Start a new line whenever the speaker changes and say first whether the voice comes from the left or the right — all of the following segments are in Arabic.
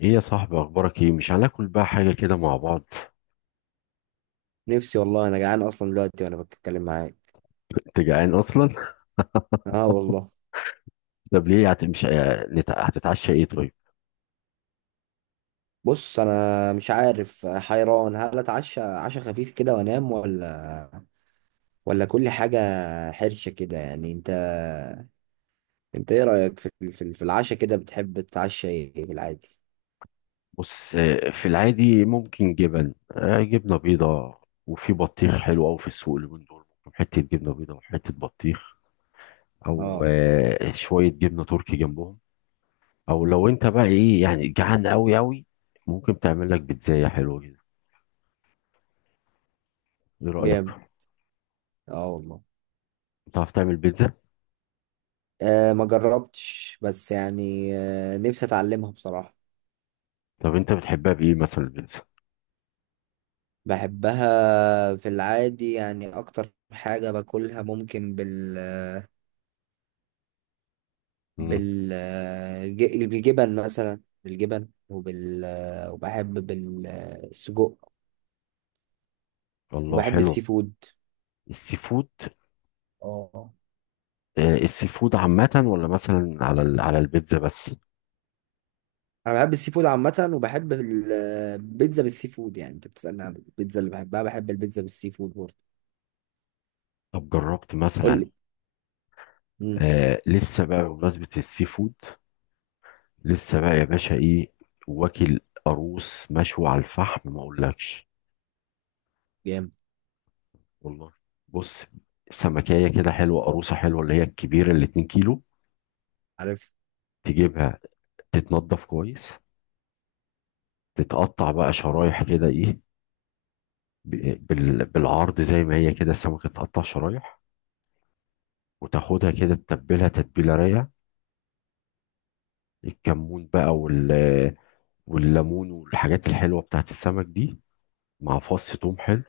left: ايه يا صاحبي، اخبارك ايه؟ مش هناكل بقى حاجه كده مع بعض؟
right: نفسي والله انا جعان اصلا دلوقتي وانا بتكلم معاك.
left: كنت جعان اصلا.
right: اه والله.
left: طب ليه مش هتتعشى ايه طيب؟
right: بص انا مش عارف، حيران هل اتعشى عشاء خفيف كده وانام ولا كل حاجه حرشه كده، يعني انت. انت ايه رايك في العشاء كده؟ بتحب تتعشى ايه في العادي؟
left: بص، في العادي ممكن جبن، جبنه بيضاء. وفي بطيخ حلو قوي في السوق اليومين دول، ممكن حته جبنه بيضاء وحته بطيخ، او
right: اه
left: شويه جبنه تركي جنبهم. او لو انت بقى ايه يعني جعان قوي قوي، ممكن تعمل لك بيتزايه حلوه كده. ايه رايك؟
right: جامد. اه والله.
left: بتعرف تعمل بيتزا؟
right: آه ما جربتش، بس يعني آه نفسي اتعلمها بصراحه.
left: طب انت بتحبها بايه مثلا البيتزا؟
right: بحبها في العادي، يعني اكتر حاجه باكلها ممكن بالفراخ،
left: مم.
right: بال بالجبن مثلا، بالجبن وبحب بالسجق.
left: الله،
right: وبحب السي
left: حلو.
right: فود.
left: السي فود.
right: اه
left: السي فود عامة، ولا مثلا على على البيتزا بس؟
right: انا بحب السي فود عامة، وبحب البيتزا بالسي فود. يعني انت بتسألني عن البيتزا اللي بحبها، بحب البيتزا بالسي فود برضه.
left: طب جربت
right: قول
left: مثلا؟
right: لي. امم
left: آه، لسه بقى بمناسبة السي فود. لسه بقى يا باشا ايه؟ واكل قاروص مشوي على الفحم ما اقولكش.
right: جامد.
left: والله. بص، سمكية كده حلوة، قاروصة حلوة اللي هي الكبيرة اللي 2 كيلو،
right: عارف.
left: تجيبها، تتنضف كويس، تتقطع بقى شرايح كده ايه، بالعرض زي ما هي كده السمكة تتقطع شرايح. وتاخدها كده تتبلها تتبيلة رايقة، الكمون بقى والليمون والحاجات الحلوه بتاعت السمك دي، مع فص توم حلو.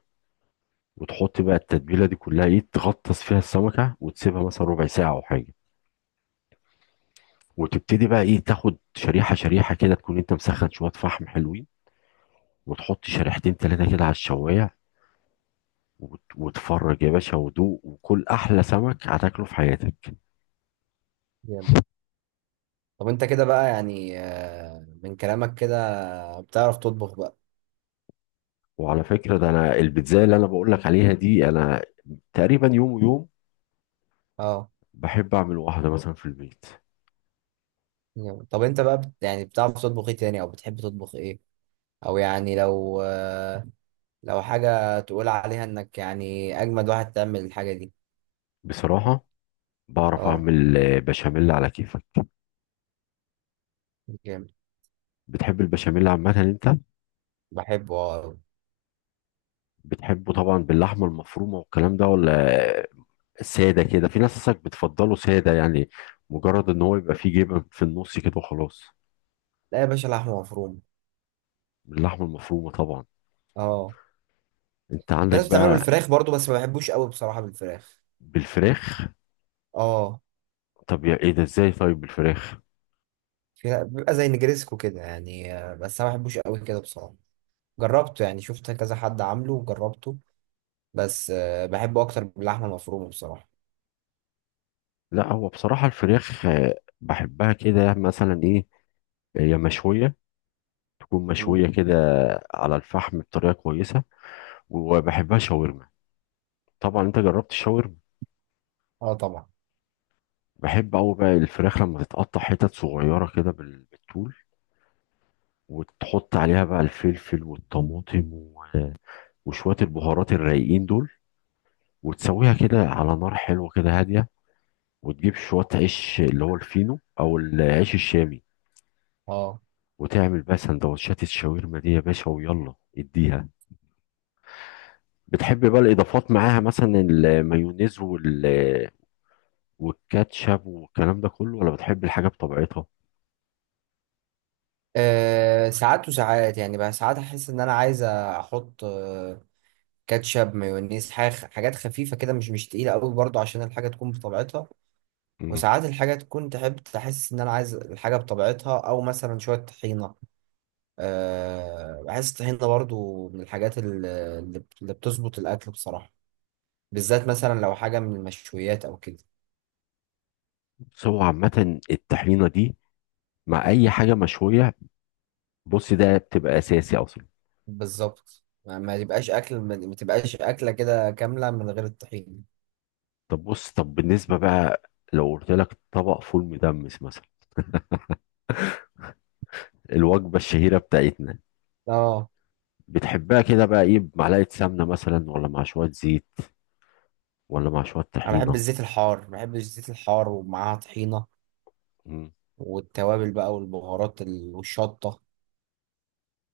left: وتحط بقى التتبيله دي كلها ايه، تغطس فيها السمكه وتسيبها مثلا ربع ساعه او حاجه. وتبتدي بقى ايه، تاخد شريحه شريحه كده، تكون انت مسخن شويه فحم حلوين، وتحط شريحتين ثلاثه كده على الشوايه، وتفرج يا باشا ودوق، وكل احلى سمك هتاكله في حياتك.
right: جامد. طب انت كده بقى يعني آه، من كلامك كده بتعرف تطبخ بقى.
left: وعلى فكره، ده انا البيتزا اللي انا بقول لك عليها دي، انا تقريبا يوم ويوم
right: اه
left: بحب اعمل واحده مثلا في البيت.
right: جامد. طب انت بقى بت يعني بتعرف تطبخ ايه تاني، او بتحب تطبخ ايه؟ او يعني لو حاجة تقول عليها انك يعني اجمد واحد تعمل الحاجة دي.
left: بصراحه بعرف
right: اه
left: اعمل بشاميل على كيفك.
right: جامد.
left: بتحب البشاميل عامة انت؟
right: بحبه اه.
left: بتحبه طبعا باللحمة المفرومة والكلام ده، ولا سادة كده؟ في ناس اصلا بتفضله سادة يعني، مجرد ان هو يبقى فيه جبن في النص كده وخلاص.
right: لا يا باشا، لحمة مفرومة.
left: باللحمة المفرومة طبعا.
right: اه.
left: انت
right: في
left: عندك
right: ناس بتعمله
left: بقى؟
right: بالفراخ برضو، بس ما بحبوش قوي بصراحة بالفراخ.
left: بالفراخ؟
right: اه.
left: طب يا ايه ده ازاي طيب بالفراخ؟
right: بيبقى زي نجريسكو كده يعني آه، بس انا ما بحبوش قوي كده بصراحة. جربته، يعني شفت كذا حد عامله وجربته، بس آه، بحبه اكتر باللحمة المفرومة بصراحة.
left: لا هو بصراحة الفراخ بحبها كده مثلا ايه، هي مشوية، تكون
right: مم.
left: مشوية كده على الفحم بطريقة كويسة. وبحبها شاورما. طبعا انت جربت الشاورما.
right: اه طبعا.
left: بحب أوي بقى الفراخ لما تتقطع حتت صغيرة كده بالطول، وتحط عليها بقى الفلفل والطماطم وشوية البهارات الرايقين دول، وتسويها كده على نار حلوة كده هادية، وتجيب شوية عيش اللي هو الفينو أو العيش الشامي.
right: اه
left: وتعمل بقى سندوتشات الشاورما دي يا باشا، ويلا اديها. بتحب بقى الإضافات معاها مثلا المايونيز والكاتشب والكلام ده كله، ولا بتحب الحاجة بطبيعتها؟
right: آه، ساعات وساعات، يعني بقى ساعات احس ان انا عايز احط كاتشب، مايونيز، حاجات خفيفة كده، مش تقيلة قوي برضو، عشان الحاجة تكون بطبيعتها.
left: مم.
right: وساعات الحاجة تكون، تحب تحس إن أنا عايز الحاجة بطبيعتها، أو مثلا شوية طحينة. أه، بحس الطحينة برضو من الحاجات اللي بتظبط الأكل بصراحة، بالذات مثلا لو حاجة من المشويات أو كده.
left: بس هو عامة الطحينة دي مع اي حاجه مشويه، بص ده بتبقى اساسي اصلا.
right: بالظبط، ما تبقاش أكل، ما تبقاش أكلة كده كاملة من غير الطحينة.
left: طب بص، طب بالنسبه بقى، لو قلت لك طبق فول مدمس مثلا، الوجبه الشهيره بتاعتنا،
right: اه.
left: بتحبها كده بقى ايه، بمعلقه سمنه مثلا، ولا مع شويه زيت، ولا مع شويه
right: أنا بحب
left: طحينه؟
right: الزيت الحار، بحب الزيت الحار ومعاها طحينة.
left: مم.
right: والتوابل بقى والبهارات والشطة.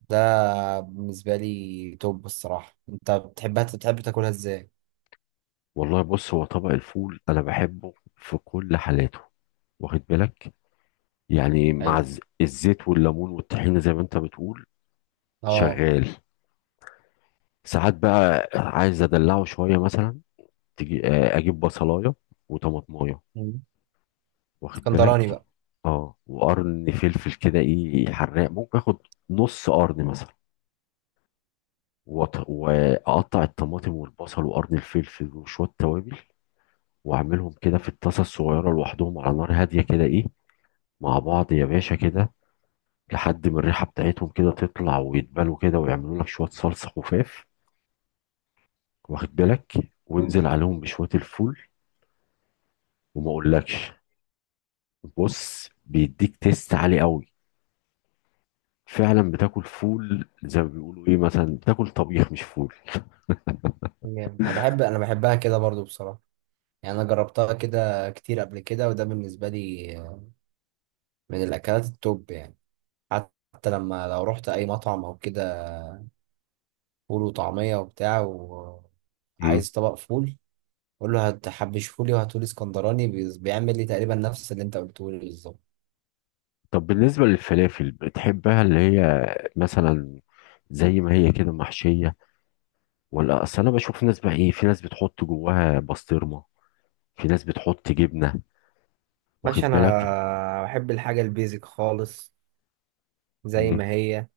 right: ده بالنسبة لي توب الصراحة. انت بتحبها، بتحب تاكلها ازاي؟
left: والله بص هو طبق الفول انا بحبه في كل حالاته، واخد بالك؟ يعني مع
right: حلو.
left: الزيت والليمون والطحينه زي ما انت بتقول.
right: اه.
left: شغال. ساعات بقى عايز ادلعه شويه مثلا، تجي اجيب بصلايه وطماطمايه،
right: مم.
left: واخد
right: اسكندراني
left: بالك؟
right: بقى.
left: اه وقرن فلفل كده ايه حراق، ممكن اخد نص قرن مثلا، واقطع الطماطم والبصل وقرن الفلفل وشويه توابل، واعملهم كده في الطاسه الصغيره لوحدهم على نار هاديه كده ايه، مع بعض يا باشا كده، لحد ما الريحه بتاعتهم كده تطلع ويتبلوا كده ويعملوا لك شويه صلصه خفاف، واخد بالك؟ وانزل عليهم بشويه الفول، وما اقولكش. بص بيديك تيست عالي قوي. فعلا بتاكل فول زي ما بيقولوا ايه، مثلا بتاكل طبيخ مش فول.
right: جامد. انا بحب، انا بحبها كده برضو بصراحة، يعني انا جربتها كده كتير قبل كده، وده بالنسبة لي من الاكلات التوب يعني. حتى لما لو رحت اي مطعم او كده، فول وطعمية وبتاع،
left: مم.
right: وعايز طبق فول، قول له هتحبش فولي وهاتولي اسكندراني، بيعمل لي تقريبا نفس اللي انت قلته لي بالظبط.
left: طب بالنسبة للفلافل بتحبها اللي هي مثلا زي ما هي كده محشية، ولا؟ أصل أنا بشوف ناس بقى إيه، في ناس بتحط جواها بسطرمة، في ناس بتحط جبنة،
right: باشا
left: واخد بالك؟
right: انا بحب الحاجة البيزك خالص، زي
left: مم.
right: ما هي،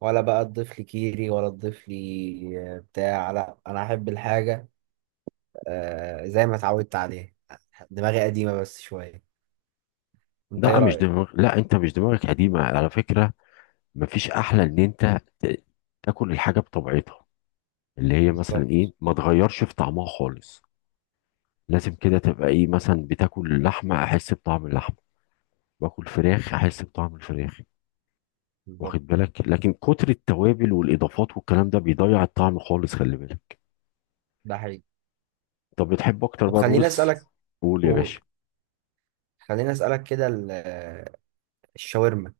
right: ولا بقى تضيف لي كيري، ولا تضيف لي آه، بتاع. لا انا احب الحاجه آه، زي ما اتعودت عليها. دماغي قديمه بس شويه. انت ايه
left: لا مش
right: رايك؟
left: دماغ، لا أنت مش دماغك قديمة على فكرة. مفيش أحلى إن تاكل الحاجة بطبيعتها، اللي هي مثلا إيه،
right: بالظبط.
left: ما تغيرش في طعمها خالص. لازم كده تبقى إيه مثلا، بتاكل اللحمة أحس بطعم اللحمة، باكل فراخ احس بطعم الفراخ،
right: بالظبط.
left: واخد بالك؟ لكن كتر التوابل والاضافات والكلام ده بيضيع الطعم خالص، خلي بالك.
right: ده حقيقي.
left: طب بتحب اكتر
right: طب
left: بقى
right: خليني
left: الرز؟
right: اسالك.
left: قول يا
right: قول.
left: باشا.
right: خليني اسالك كده الشاورما،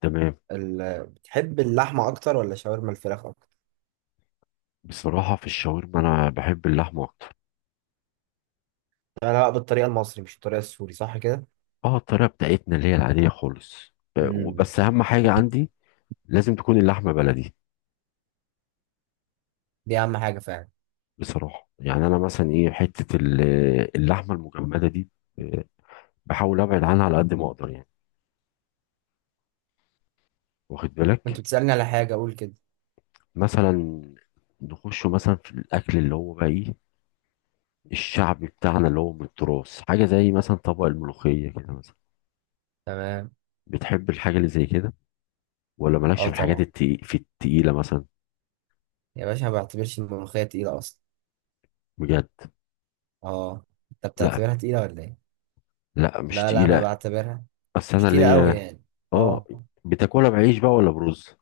left: تمام.
right: بتحب اللحمه اكتر ولا شاورما الفراخ اكتر؟
left: بصراحه في الشاورما انا بحب اللحمه اكتر.
right: انا بقى بالطريقه المصري مش الطريقه السوري، صح كده؟
left: اه الطريقه بتاعتنا اللي هي العاديه خالص،
right: امم.
left: وبس اهم حاجه عندي لازم تكون اللحمه بلدي.
right: دي اهم حاجه فعلا.
left: بصراحه يعني انا مثلا ايه، حته اللحمه المجمده دي، آه، بحاول ابعد عنها على قد ما اقدر يعني، واخد بالك؟
right: انت بتسالني على حاجه اقول كده.
left: مثلا نخش مثلا في الاكل اللي هو بقى ايه، الشعبي بتاعنا اللي هو من التراث، حاجة زي مثلا طبق الملوخية كده مثلا.
right: تمام.
left: بتحب الحاجة اللي زي كده، ولا مالكش
right: اه
left: في
right: طبعا.
left: في التقيلة مثلا؟
right: يا باشا ما بعتبرش الملوخيه تقيله اصلا.
left: بجد؟
right: اه. انت
left: لا،
right: بتعتبرها تقيلة ولا ايه؟
left: لا مش
right: لا لا انا
left: تقيلة.
right: بعتبرها
left: أصل
right: مش
left: أنا
right: تقيلة قوي
left: ليا،
right: يعني.
left: اه.
right: اه.
left: بتاكلها بعيش بقى ولا برز؟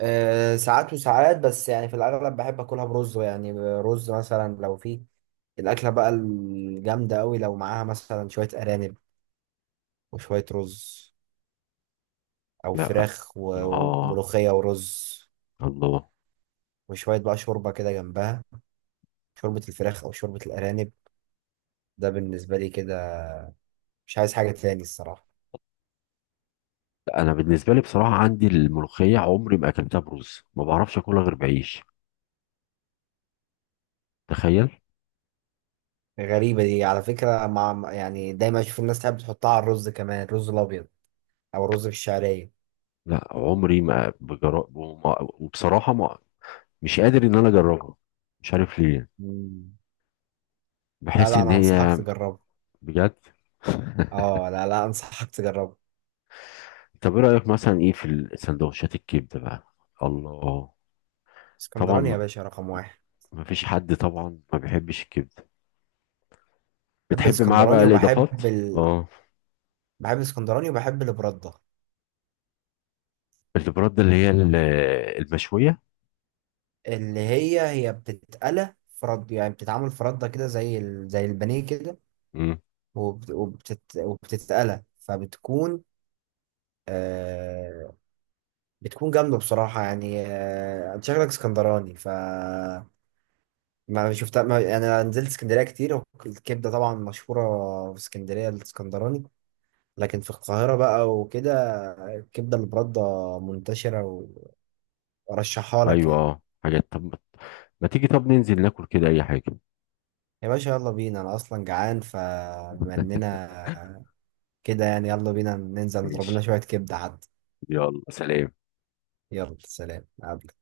right: آه، ساعات وساعات، بس يعني في الأغلب بحب أكلها برز، يعني رز مثلا. لو في الأكلة بقى الجامدة أوي، لو معاها مثلا شوية أرانب وشوية رز، أو
left: لا.
right: فراخ
left: اه.
right: وملوخية ورز،
left: الله.
right: وشوية بقى شوربة كده جنبها، شوربة الفراخ أو شوربة الأرانب. ده بالنسبة لي كده، مش عايز حاجة تاني الصراحة.
left: لا، أنا بالنسبة لي بصراحة عندي الملوخية عمري ما أكلتها برز، ما بعرفش أكلها غير بعيش، تخيل.
right: غريبة دي على فكرة، يعني دايما أشوف الناس تحب تحطها على الرز كمان، الرز الأبيض أو الرز بالشعرية.
left: لا عمري ما بجرب، وبصراحة ما مش قادر إن أنا أجربها، مش عارف ليه.
right: مم. لا
left: بحس
right: لا
left: إن
right: أنا أنصحك
left: هي.
right: تجربه.
left: بجد.
right: أه لا لا أنصحك تجربه.
left: طب ايه رأيك مثلا ايه في السندوتشات الكبدة بقى؟ الله. طبعا
right: اسكندراني يا
left: ما
right: باشا، رقم واحد.
left: ما فيش حد طبعا ما بيحبش الكبدة.
right: بحب
left: بتحب معاه بقى
right: الاسكندراني
left: الإضافات؟
right: وبحب
left: اه.
right: بحب الاسكندراني وبحب البردة،
left: البرد اللي هي المشوية.
right: اللي هي بتتقلى فرد، يعني بتتعمل فرده كده زي زي البانيه كده.
left: امم.
right: وبتتقلى فبتكون آه... بتكون جامدة بصراحة، يعني أنت شكلك اسكندراني ف ما شفتها. ما يعني انا نزلت اسكندريه كتير، الكبده طبعا مشهوره في اسكندريه الاسكندراني، لكن في القاهره بقى وكده الكبده البرده منتشره، وارشحها لك
left: ايوه
right: يعني.
left: اه حاجات. طب ما تيجي طب ننزل ناكل كده اي حاجة.
right: يا باشا يلا بينا، انا اصلا جعان، فبما اننا كده يعني يلا بينا ننزل نضرب لنا
left: ماشي.
right: شويه كبده حتى.
left: يلا سلام.
right: يلا سلام. أقابلك.